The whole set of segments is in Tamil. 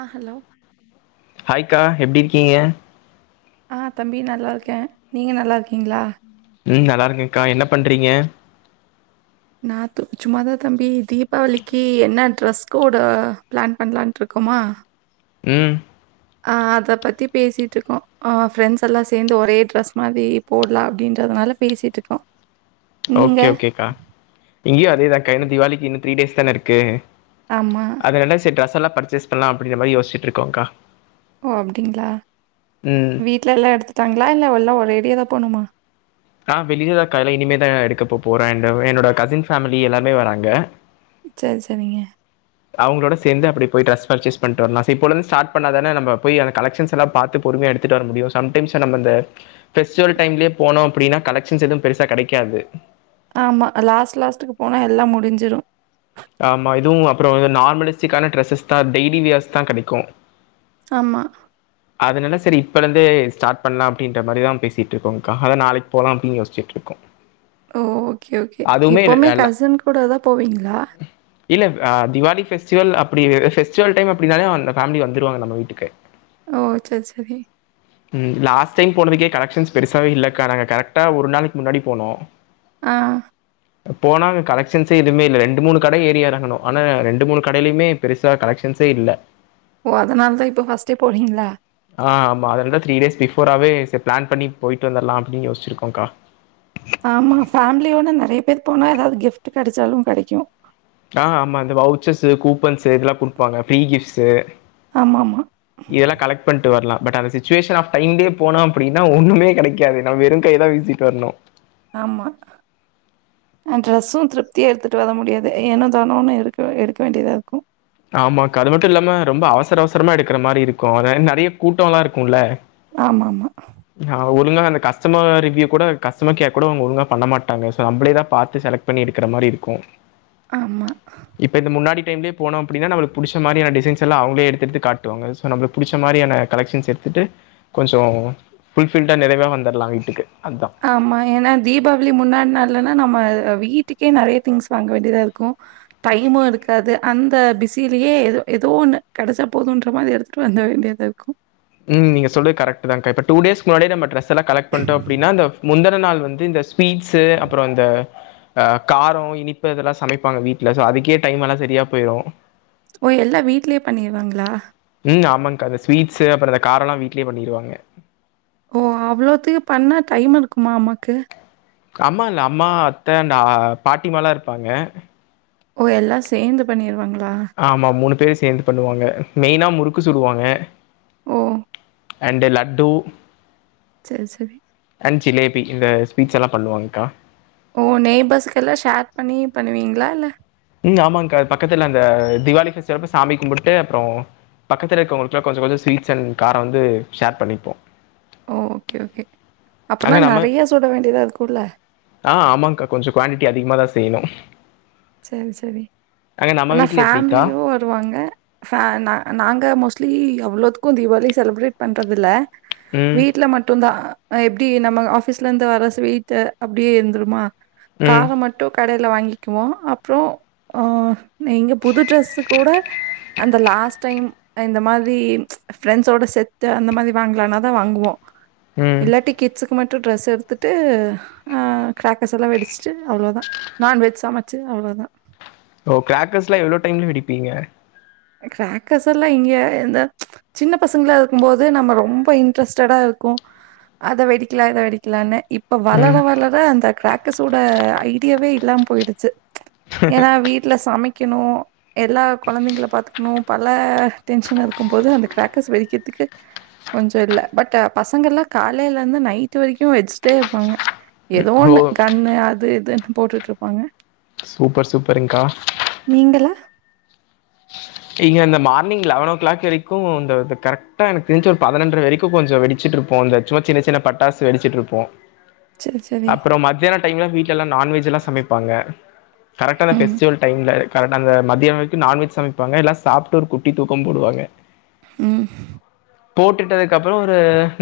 ஆ ஹலோ ஹாய் கரா எப்டி இருக்கிங்க ஆ தம்பி நல்லாருக்கே நீங்க நல்லாருக்கிங்ளா ம் நல்லாருக்கேக்கா என்ன பண்றிங்க நா து சும்மாதா தம்பி தீபாவளிக்கு என்ன ட்ரெஸ் கோடு பிளான் பண்ணலான்ட்ருக்கமா ம் ஆ அத பத்தி பேசிட்ருக்கோ ஆ ஃப்ரெண்ட்ஸ் எல்லா சேந்து ஒரே ட்ரெஸ் மாதி போடலா அப்டின்றதுனால பேசிட்ருக்கோ ஓகே ஓகேக்கா இங்கயு அதேதாக்கா இன்னு திவாளிக்கு இன்னு த்ரீ டேஸ் தான இருக்கு ஆமா அதனால செரி டிரெஸ் எல்லா பர்ச்சேஸ் பண்ணலா அப்டின்ற மாரி யோசிச்ட்டு இருக்கோங்க்கா ஓ அப்டிங்ளா ம் வீட்ல எல்லா எடுத்துட்டாங்களா இல்ல எல்லா ஒரேடியாதா போணுமா ஆ வெளியதாக்க எல்லா இனிமேதா எடுக்க போ போறே அண்டு என்னோட கசின் ஃபேமிலி எல்லாமே வராங்க சேர் செரிங்க அவங்களோட சேந்து அப்டி போய் ட்ரஸ் பர்ச்சேஸ் பண்ட்டு வரலா செரி இப்பலோந்து ஸ்டார்ட் பண்ணா தானே நம்ம போய் அங்க கலெக்சன்ஸ் எல்லா பாத்து பொறுமையா எடு த்துட்டு வர முடியு சம்டைம்ஸ் நம்ம அந்த ஃபெஸ்டிவல் டைம்லயே போனோ அப்டின்னா கலெக்ன்ஸ் எது பெருசா கெடைக்காது ஆமா லாஸ்ட் லாஸ்ட்டுக்கு போனா எல்லா முடிஞ்சிரு ஆமா இதுவு அப்பற வந்து நார்மலிஸ்டிக்கான டிரஸெஸ்தா டெய்லி வியர்ஸ்தா கெடைக்கு ஆமா அதனால செரி இப்பருந்து ஸ்டார்ட் பண்லா அப்டின்ற மாரிதா பேசிட்ருக்கோங்க்கா அத நாளைக்கு போலா அப்டின்னு யோசிச்சிட்ருக்கோ ஓ ஓகே ஓகே எப்பவுமே இல்ல கசின் கூட தா போவீங்களா இல்ல அ திவாளி ஃபெஸ்டிவல் அப்டி பெஸ்டிவல் டைம் அப்டினாலே அந்த ஃபேமிலி வந்துருவாங்க நம்ம வீட்டுக்கு ஓ சேர் சேரி உம் ம் லாஸ்ட் டைம் போனதுக்கே கலக்ஷன்ஸ் பெருசாவே இல்லைக்கா நாங்க கரெக்டா ஒரு நாளைக்கு முன்னாடி போனோ ஆ போனா அங்க கலெக்ஷன்ஸ்ஸே எதுமே இல்ல ரெண் டு மூணு கட ஏரி எறங்குனோ ஆனா ரெண்டு மூணு கடைலையுமே பெருசா கலெக்ஷன்ஸே இல்ல ஓ அதனால தா இப்போ ஃபர்ஸ்டே போறீங்களா ஆ ஆமா அதனால த்ரீ டேஸ் பிஃபோராவே சே பிளான் பண்ணி போய்ட்டு வந்தர்லா அப்டின்னு யோசுச்சுருக்கோ கா ஆமா ஃபேமிலியோட நெறைய பேர் போனா ஏதாவது கிஃப்ட் கெடைச்சாலு கெடைக்கு ஆ ஆமா இந்த வவுச்சர்ஸ்ஸு கூப்பன்ஸ்ஸு இதுலா குடுப்பாங்க ஃபிரீ கிஃப்ட்ஸு ஆமா ஆமா இதெல்லா கலெக்ட் பண்ணிட்டு வர்லா பட் அந்த சிச்சுவேஷன் ஆஃப் டைம்லயே போனோ அப்டின்னா ஒன்னுமே கெடைக்காது நம் வெறு கைய தா வீஸ் சிட்டு வர்னு ஆமா ட்ரெஸு திருப்தியா எடுத்துட்டு வர முடியாது ஏனோ தானோனு எடுக்க எடுக்க வேண்டியதா இருக்கு ஆமாக்கா அது மட்டு இல்லாம ரொம்ப அவசர அவசரமா எடுக்கிற மாரி இருக்கு அத நெறைய கூட்டோ எல்லா இருக்குல்ல ஆமா ஆமா ஆ ஒழுங்கா அந்த கஸ்டமர் ரிவ்வியூ கூட கஸ்டமர் கேர் கூட அவுங்க ஒழுங்கா பண்ண மாட்டாங்க சோ நம்பளேதா பாத்து செலக்ட் பண்ணி எடுக்குற மாரி இருக்கு ஆமா இப்ப இந்த முன்னாடி டைம்லயே போனோ அப் அப்படினா நம்மளுக்கு புடுச்ச மாரி ஆன டிசைஸ் எல்லா அவுங்களே எடுத்து எடுத்து காட்டுவாங்க சோ நம்மளுக்கு படிச்ச மாரி ஆன கலெஷன்ஸ் எடுத்துட்டு கொஞ்சோ ஃபுல்ஃபில்டா நிறைவா வந்துர்லா வீட்டுக்கு அதா ஆமா ஏனா தீபாவளி முன்னாடி நாள்லன்னா நம்ம வீட்டுக்கே நெறைய திங்ஸ் வாங்க வேண்டியதா இருக்கு டைமு இருக்காது அந்த பிஸிலயே எதோ ஏதோ ஒன்னு கெடச்சா போதுன்ற மாதிரி எடுத் ட்டு வந்த வேண்டியதா இருக்கு ம் நீ சொல்றது கரெக்ட்டு தா கா இப்ப டூ டேஸ்கு முன்னாடியே நம்ம டிரஸ் எல்லா கலெக்ட் பண்டோ அப்டினா இந்த முந்தன நாள் வந்து இந்த ஸ் ஸ்வீட்ஸு அப்புற இந்த ஆ கரோ இனிப்பு இதுலா சமைப்பாங்க வீட்ல சோ அதுக்கே டைம் எல்லா சரியா போயிரு ஓ எல்லா வீட்லேயே பண்ணிருவாங்களா ம் ஆமாக்கா இந்த ஸ்வீட்ஸு அப்புற இந்த காரோலா வீட்லயே பண்ணிருவாங்க ஓ அவ்ளோத்துக்கு பண்ணா டைம் இருக்குமா அம்மாக்கு அம்மா இல்ல அம்மா அத்த அண்டு ஆ பாட்டிமால்லா இருப்பாங்க ஓ எல்லா சேந்து பண்ணிருவாங்களா ஆமா மூணு பேரு சேந்து பண்ணுவாங்க மெயினா முறுக்கு சுடுவாங்க ஓ அண்டு லட்டு சேர் சேரி அண்ட் ஜிலேபிக்கி இந்த ஸ்வீட்ஸ் எல்லா பண்ணுவாங்க கா ஓ நெய்பர்ஸு்கெல்லா ஷேர் பண்ணி பண்ணுவீங்களா இல்ல ம் ஆமாங்கா அது பக்கத்துல அந்த திவாளிக்கு சிறப்பு சாமி கும்பிட்டு அப்பறோ பக்கத்துல இருக்குறங்களுக்குலா கொஞ்சொ கொஞ்சொ ஸ்வீட்ஸ் அண்ட் காரோ வந்து ஷேர் பண்ணிப்போ ஓ ஓகே ஓகே அப்பனா அங்க நம்ம நெறையா சுட வேண்டியதா இருக்குல்ல ஆ ஆமாங்க்கா கொஞ்சொ குவாண்டிட்டி அதிகமாதா செய்யணு செரி செரி நம்ம ஆனா வீட்ல எப்படிக்கா? ஃபேமிலியோ டுவாங்க ஃபே நா நாங்க மோஸ்ட்லி அவ்ளோத்துக்கு தீவாளி செலப்ரேட் பண்றதுல்ல ம். வீட்ல மட்டுந்தா அ எப்டி நம்ம ஆஃபிஸ்ல இருந்து வர ஸ்வீட்டு அப்டியே இருந்துருமா ம். காரோ மட் டு கடைல வாங்கிக்குவோ அப்றோ அ எங்க புது ட்ரெஸ்ஸு கூட அந்த லாஸ் டைம் இந்த மாதி ஃப்ரெண்ட்ஸோட செட்டு அந்த மாதி வாங்கலானா தா வாங்குவோ ம். இல்லாட்டி கிட்ஸுக்கு மட்டு ட்ரெஸ் எடுத்துட்டு அ கிராக்கர்ஸ் எல்லா வெடிச்சிட்டு அவ்ளோதா நான்வெஜ் சமச்சு அவ்ளோ தா ஓ கிரேக்கர்ஸ்லா எவ்ளோ டைம்ல வெடிப்பீங்க கிராக்கஸ் எல்லா இங்கே எந்த சின்ன பசங்களா இருக்கும் போது நம்ம ரொம்ப இன்ட்ரெஸ்டடா இருக்கு அத வெடிக்கலா இத வெடிக்கலான்னு இப் ப வளர ம். வளர அந்த கிராக்கஸோட ஐடியாவே இல்லாம போயிடுச்சு ஏனா வீட்ல சமைக்கனு எல்லா கொழந்தைங்கள பாத் க்ணு பல டென்சன் இருக்கம்போது அந்த கிராக்கஸ் வெடிக்கதுக்கு கொஞ்சொ இல்ல பட் பசங்க எல்லா காலைலருந்து நைட் வரைக்கு வெடிச்சிட்டே இருப்பாங்க எதோ ஓ! ஒன்னு கண்ணு அது இதுன்னு போட்டுட்ருப்பாங்க சூப்பர் சூப்பர் ங்கா நீங்கள இங்க இந்த மார்னிங் லெவன் ஓ கிளாக் வரைக்கு இந்தந்த கரெக்டா எனக்கு தெரிஞ்சு ஒரு பதினொன்ற வரைக்கும் கொஞ்சொ வெடிச்சிட்டு இருப்போ இந்த சும்மா சின்ன சின்ன பட்டாசு வெடிச்சுட்டு இருப்போ சரி, சரி. அப்றோ மதியான டைம்ல வீட் ட்லல்லா நான்வெஜ் எல்லா சமைப்பாங்க கரெக்டா அந்த ம், ஃபெஸ்டிவல் டைம்ல கரட்டா அந்த மதிய வரைக்கு நான்வெஜ் சமைப்பாங்க எல்லா சாப்ட்டு ஒரு குட்டி தூக்கம் போடுவாங்க ம் போட்டுட்டு அதுக்கு அப்பறோ ஒரு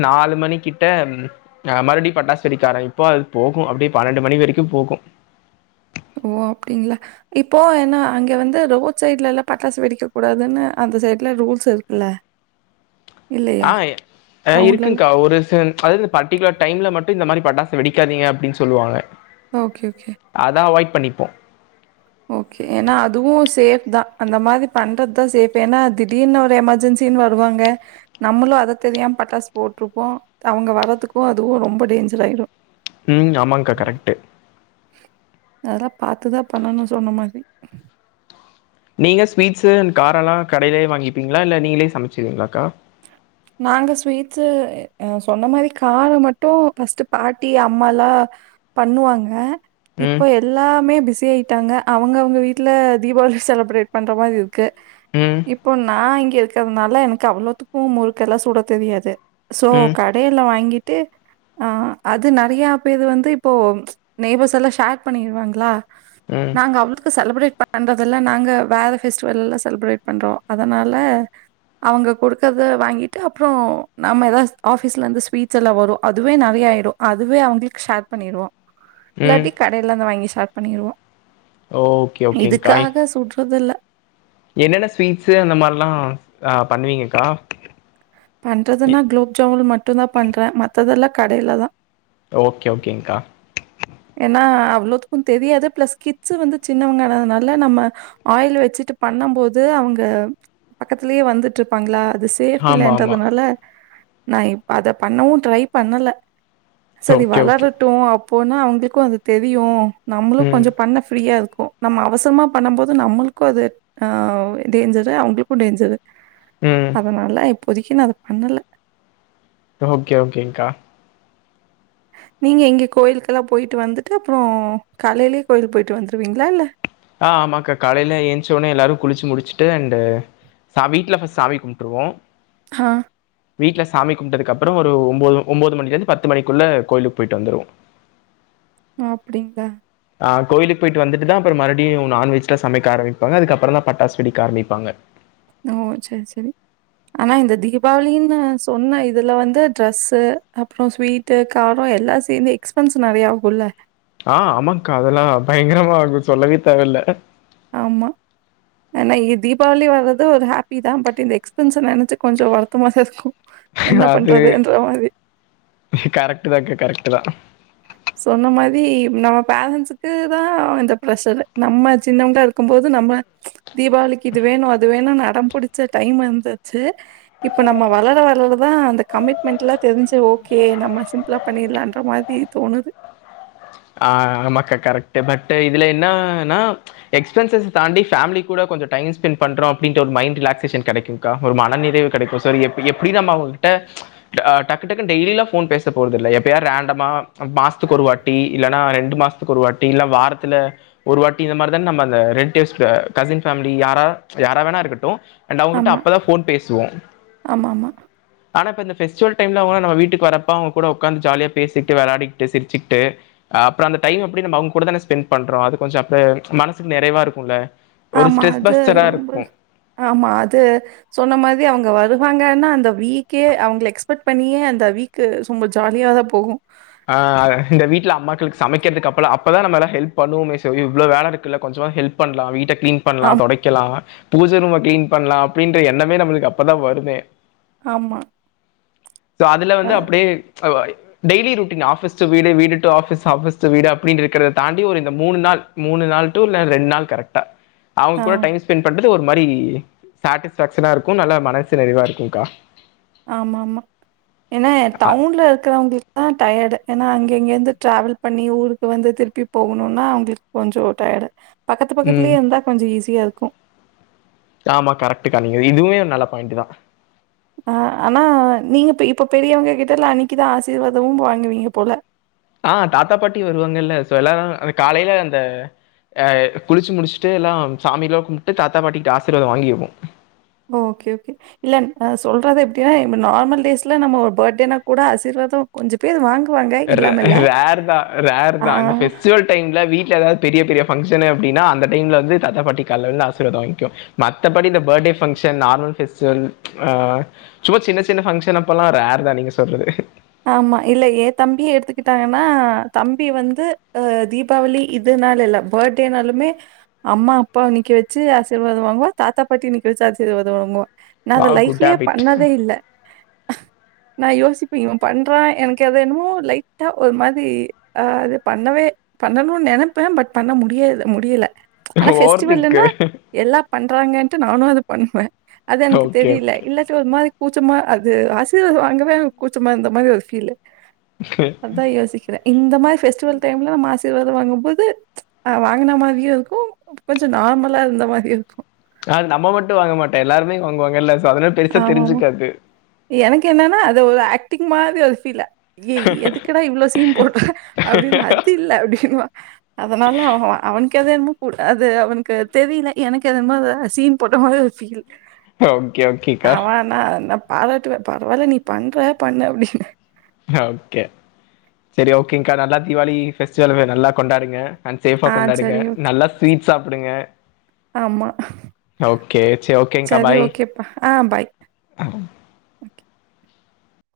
நாலு மணி கிட்ட ம் அ மறுபடியு பட்டாசு வெடிக்க ஆரமிப்போ அது போகு அப்டியே பன்னெண்டு மணி வரைக்கு போகு ஓ அப்டிங்ளா இப்போ ஏன்னா அங்கே வந்து ரோட் சைட்லல்லா பட்டாசு வெடிக்க கூடாதுன்னு அந்த சைடு்ல ரூல்ஸ் இருக்குல்ல இல்லையா? ஆயெ ஆ டவுன்லலாம்? இருக்குங்கா ஒரு சன் அதாவ்து இந்த பர்டிகுலர் டைம்ல மட்டு இந்த மாரி பட்டாசு வெடிக்காதிங்க அப்டின் சொல்லுவாங்க ஓகே ஓகே அதா அவாய்ட் பண்ணிப்போ ஓகே ஏனா அதுவு சேஃப் தா அந்த மாதி பண்றதா சேஃப் ஏன்னா திடீர்னு ஒரு எமர்ஜென்சி சின் வருவாங்க நம்மளு அத தெரியாம பட்டாசு போட்ருப்போ அவங்க வர்றதுக்கு அதுவு ரொம்ப டேஞ்சர் ஆய்ரு ம் ஆமாங்க்கா கரெக்ட்டு அதெல்லா பாத்து தா பண்ணணு சொன்ன மாரி நீங்க ஸ்வீட்ஸ்ஸு அண்ட் காரல்லா கடைலே வாங்கிப்பீங்ளா இல்ல நீங்களே சமைச்சிருவீங்ளாக்கா நாங்க ஸ்வீட்ஸ்ஸு அ சொன்ன மாரி காரோ மட்டு ஃபஸ்ட் பாட்டி அம்மாலா பண்ணுவாங்க இப்ப ம். எ எல்லாமே பிஸி ஆயிட்டாங்க அவங்க அவங்க வீட்ல தீபாவளி செலப்ரேட் பண்ற மாரி இருக்கு ம் இப்போ நா இங்க இருக்கிறதுனால எனக்கு அவ்ளோத்துக்கு முறுக்கெல்லா சுட தெரியாது சோ ம். பேர்ல்லா வாங்கிட்டு ஆ அது நெறையா பேர் வந்து இப்போ நெய்பர்ஸ் எல்லா ஷேர் பண்ணிற்வாங்களா ம். நாங்க அவளுக்கு செலிப்ரேட் பண் பண்றதெல்லா நாங்க வேற பெஃஸ்டிவல் எல்லா செலிப்ரேட் பண்றோ அதனால அவங்க குடுக்கறத வாங்கிட் டு அப்றோ நம்ம எதாவ் ஆபீஸ்லேந்து சுவீட்ஸ்ல்லா வரும் அதுவே நெறைய ஆகிடு அதுவே அவ்ங்களுக்கு ஷேர் பண்ணிற்வோ ம். இல்லாட்டி கடையிலந்து வாங்கி ஷேர் பண்ணிற்வோ ஓகே, ஓகேங்க்கா. இதுக்காக சுற்றுதுல்ல என்னென்ன ஸ்வீட்ஸ்ஸு அந்த மாரிலா அ பண்ணுவீங்கக்கா பண்றதுன்னா குலோப் ஜாமுன் மட்டு தா பண்றே மத்ததெல்லா கடைல தா ஓக்கே ஓகேங்கா ஏன்னா அவ்ளோதுக்கு தெரியாது ப்ளஸ் கிட்ஸ் வந்து சின்னவங்கனதுனால நம்ம ஆயில் வச்சுட்டு பண்ணும் போது அவுங்க பக்கத்திலே வந்துட்டுருப்பாங்களா அது சேஃப் ஆமா ஆமா இல்லன்றதுனால நா இப்ப அத பண்ணவு ட்ரை பண்ணல சேரி ஓகே ஓகே வளரட்டு அப்போன்னா அவுங்களுக்கு அது தெரியு நம்மளு ம் கொஞ்ச பண்ண ஃப்ரீயாருக்கு நம்ம அவசரமா பண்ணும் போது நம்மளுக்கு அது ஆ டேஞ்சரு அவுங்களுக்கு டேஞ்சரு ம் அதனால இப்போதிக்கு நா அத பண்ணல ஓகே ஓகேங்க்கா நீங்க இங்கே கோயிலுக்கெல்லா போயிட்டு வந்துட்டு அப்றோ காலைலயே கோயிலுக்கு போயிட்டு வந்துற்வீங்களால ஆ ஆமாங்கா காலைல ஏஞ்ச்சு வொன்னே எல்லாரு குளிச்சு முடிச்சுட்டு அண்ட் சா வீட்ல ஃபஸ்ட் சாமி கும்டுருவோ ஹா வீட்ல சாமி கும்ட்டதுகப்பறோ ஒரு ஒம்பது ஒம்பது மணில இருந்து பத்து மணிக்குள்ள கோவிலுக்கு போயிட்டு வந்துருவோ ஆப்டிங்க ஆ கோயிலுக்கு போயிட்டு வந்துட்டு தா அப்றோ மறுடியு நான்வெஜ்லா சமைக்க ஆரம்பிப்பாங்க அதுப்பறம் தா பட்டாச வெடிக்க ஆரம்பிப்பாங்க ஓ செர் செரி ஆனா இந்த தீபாவளின்னு சொன்ன இதுல வந்து ட்ரெஸ்ஸு அப்றோ ஸ்வீட் டு காரோ எல்லா சேந்து எக்ஸ்பென்ஸ் நெறய ஆகுல்ல ஆ ஆமாங்கா அதெல்லா பயங்கரமா ஆகும் சொல்லவே தேவயில்ல ஆம்மா ஆனா இ தீபாவளி வர்றது ஒரு ஹாப்பி தா பட் இந்த எக்ஸ்பென்ச நெனச்சு கொஞ்சோ வருத்த மாதாயிர்க்கு அது கரெக்ட் தான்கா கரெக்ட் தா சொன்ன மாரி நம்ம பேரண்ட்ஸுக்கு தா அந்த ப்ரஷர் நம்ம சின்னவங்களா இருக் கும்போது நம்ம தீபாவளிக்கு இது வேணும் அது வேணும்னு அடம் புடிச்சு டைம் வந்தாச்சு இப்ப நம்ம வளர வரளதா அந்த கமிட்மெண்ட் எல்லா தெரிஞ்சு ஓகே நம்ம சிம்பிளா பண்ணிட்லான்ற மாதி தோணுது ஆ ஆமாக்கா கரெக்ட் பட் இதுல என்னான்னா எக்ஸ்பென்சஸ் தாண்டி பேமிலி கூட கொஞ்சோ டைம் ஸ்பென்பண்றோ அப்டி ஒரு மைண்ட் ரிலாக் சேஷன் கெடைக்கு கா ஒரு மன நிறைவு கெடைக்கு சர் எ எப்டி நம்ம அவுங்கட்ட ஆ டக்கு டக்குனு டெய்லிலாம் ஃபோன் பேச போறதில்ல எப்ப யா ரேண்டமா மாசத்துக்கு ஒரு வாட்டி இல்லன்னா ரெண்டு மாதத்துக்கு ஒரு வாட்டி இல்ல வாரத்துல ஒரு வாட்டி இந்த மாறிதானே நம்ம அந்த ரெண்டியஸ்ட்டு கசின் ஃபேமிலி யாரா யாரா வேணா இருக்கட்டும் அண்ட் அவுங்கிட்ட ஆமா. அப்பதா ஃபோன் பேசுவோ ஆமாமா. ஆமா. ஆனா இப்ப இந்த பெஸ்டிவல் டைம்ல அவுங்கல்லா நம்ம வீட்டுக்கு வரப்ப அவுங்க கூட உக்காந்து ஜாலியா பேசிட்டு வெளாடிட்டு சிரிச்சுட்டு அ அப்றோ அந்த டைம் அப்டி நம்ம அவுங்க கூட தானே ஸ்பெண்ட் பண்றோ அது கொஞ்சோ அப்ப மனசுக்கு நிறைவா இருக்குல்ல ஒரு ஆமா ஸ்ரெஸ் அது பஸ்டரா ரொம்ப இருக்கும் ஆமா அது சொன்ன மாதி அவுங்க வருவாங்கன்னா அந்த வீக்கே அவங்க எக்ஸ்பெக்ட் பண்ணியே அந்த வீக் க்கு சும்மா ஜாலியா தா போகும் ஆ இந்த வீட்ல அம்மாக்களுக்கு சமைக்கிறதுக்கு அப்பல்லா அப்பதா நம்ம எல்லா ஹெல்ப் பண்ணுவோமே சோய் இவ்ளோ வேல இருக்குல்ல கொஞ்சமா ஹெல்ப் பண்லா வீட்ட கிளீன் பண்லா ஆம் தொடைக்கலா பூஜை ரூம கிளீன் பண்லா அப்டின்ற எண்ணமே நம்மளுக்கு அப்பதா வருமே ஆமா சோ அதுல அ வந்து அப்டியே ஓ டெய்லி ரொட்டீன் ஆபீஸ் டு வீடு வீடு டு ஆபீஸ் ஆபீஸ் டு வீடு அப்டின் இருக்கிறத தாண்டி ஒரு இந்த மூணு நாள் மூணு நாள் டூ இல்ல ரெண்ட் நாள் கரெக்டா ஆ அவுங்கூட டைம் ஸ்பெண்ட் பண்றது ஒரு மாறி சாட்டிஸ் ஃபேஷனா இருக்கும் நல்லா மனசு நிறைவா இருக்குங்க்கா ஆமா ஆமா ஏன்னா ஆ, டவுன்ல இருக்கறவங்களுக் குதா டயர்டு ஏன்னா அங்க இங்க இருந்து டிராவல் பண்ணி ஊருக்கு வந்து திருப்பி போகணுன்னா அவங்களுக்கு கொஞ்சோ டயர்டு பக்கத்து ம் பக்கத்துலயே இருந்தா கொஞ்சோ ஈஸியா இருக்கும் ஆமா கரெக்ட்டுக்கா நீங்க இதுமே நல்ல பாயிண்ட் தா அ ஆனா நீங்க இப்ப பெரியவங்க கிட்டல்லா அன்னைக்குதா ஆசீர்வாதமும் வாங்குவீங்க போல ஆ தாத்தா பாட்டி வருவாங்க இல்ல சோ எல்லாரும் அந்த காலைல அந்த எ குளிச்சு முடிச்சுட்டு எல்லா சாமி எல்லா கும்ட்டு தாத்தா பாட்டிகிட்ட ஆசிர்வாதம் வாங்கிருவோம் ஓக்கே ஓக்கே இல்ல நா சொல்றது எப்டின்னா நார்மல் டேஸ்ல நம்ம பர்த்ட்டேனா கூட ஆசீர்வாதம் கொஞ்ச பேரு வாங்குவாங்க ரே இல்லாம இல்ல. ரேர் தா ரேர் ஆ தா இந்த வெஸ்டிவல் அந்த டைமில்ல வீட்ல ஏதாவது பெரிய பெரிய ஃபங்க்ஷனு அப்டின்னா அந்த டைம்ல வந்து தாத்தா‌ பாட்டி கால்ல விழுந்து ஆசிர்வாதம் வாங்கிக்கோ மத்தபடி இந்த பர்த்டே பங்க்ஷன் நார்மல் ஃபெஸ்டிவல் அ சும்மா சின்ன சின்ன பங்ஷன் அப்பல்லா ரேர் தா நீங்க சொல்றது ஆமா இல்ல ஏ தம்பியே எடுத்துக்கிட்டாங்கன்னா தம்பி வந்து அ தீப் பாவளி இதுனால இல்ல பர்த்டேனாலுமே அம்மா அப்பாவ நிக்க வச்சு ஆசீர்வாதம் வாங்குவோ தாத்தா பாட்டிய நிக்க வச்சு ஆசீர்வாதம் வாங்குவோம் நா அத வா குட் லைஃப்லயே ஹேபிட் பண்ணதே இல்ல நா யோசிப்ப பண்றா எனக்கு ஏதோ என்னமோ லைட்டா ஒரு மாதிரி ஆ இது பண்ணவே பண்ணணும்னு நெனைப்பே பட் பண்ண முடியாது முடியல ஆனா ஓவர் திங்க் வெஸ்டிவல்லுன்னா எல்லா பண்றாங்கன்ட்டு நானும் அத பண்ணுவே அது எனக்கு ஓகே தெரியல ஓகே இல்ல ச்சு ஒரு மாதிரி கூச்சமா அது ஆசீர்வாத‌ வாங்கவே கூச்சமா இருந்த மாறி ஒரு ஃபீல்லு அத்தா யோசிக்கிறே இந்த மாறி வெஸ்டிவல் டைம்ல நம்ம ஆசிர்வாதம் வாங்கும்போது அ வாங்குன மாறியு இருக்கும் கொஞ்சோ நார்மலா இருந்த மாறியு இருக்கும் யாரு நம்ம மட்டும் வாங்க மாட்டோ எல்லாருமே வாங்குவாங்கள்ள சடனா பெருசா ஆமாமா. தெரிஞ்சுக்காது எனக்கு என்னன்னா அது ஒரு ஆக்டிங் மாதிரி ஒரு ஃபீல்லு ஏ எதுக்குடா இவ்ளோ சீன் போட்ட அப்டின்னு அது இல்ல அப்டின்னுவா அதனால அவ அவனுக்கு எது வேண்மோ குடு அது அவனுக்கு தெரியல எனக்கு எதுமோ சீன் போட்ட மாதிரி ஒரு‌ ஃபீல் ஆ ஓகே ஓகேக்கா நா என்ன பாராட்டுவே பரவால்ல நீ பண்ற பண்ண அப்டின்னு ஓக்கே செரி ஓகேங்கா நல்லா தீவாளி பெஸ்டிவல் நல்லா கொண்டாடுங்க அண்ட் சேஃபா ஆ கொண்டாடுங்க சரி, ஓகே. நல்லா ஸ்வீட்ஸ் சாப்டுங்க ஆமா. ஓகே செரி ஓகேங்கா சரி, பாய் ஓகேப்பா. ஆ பாய். ம்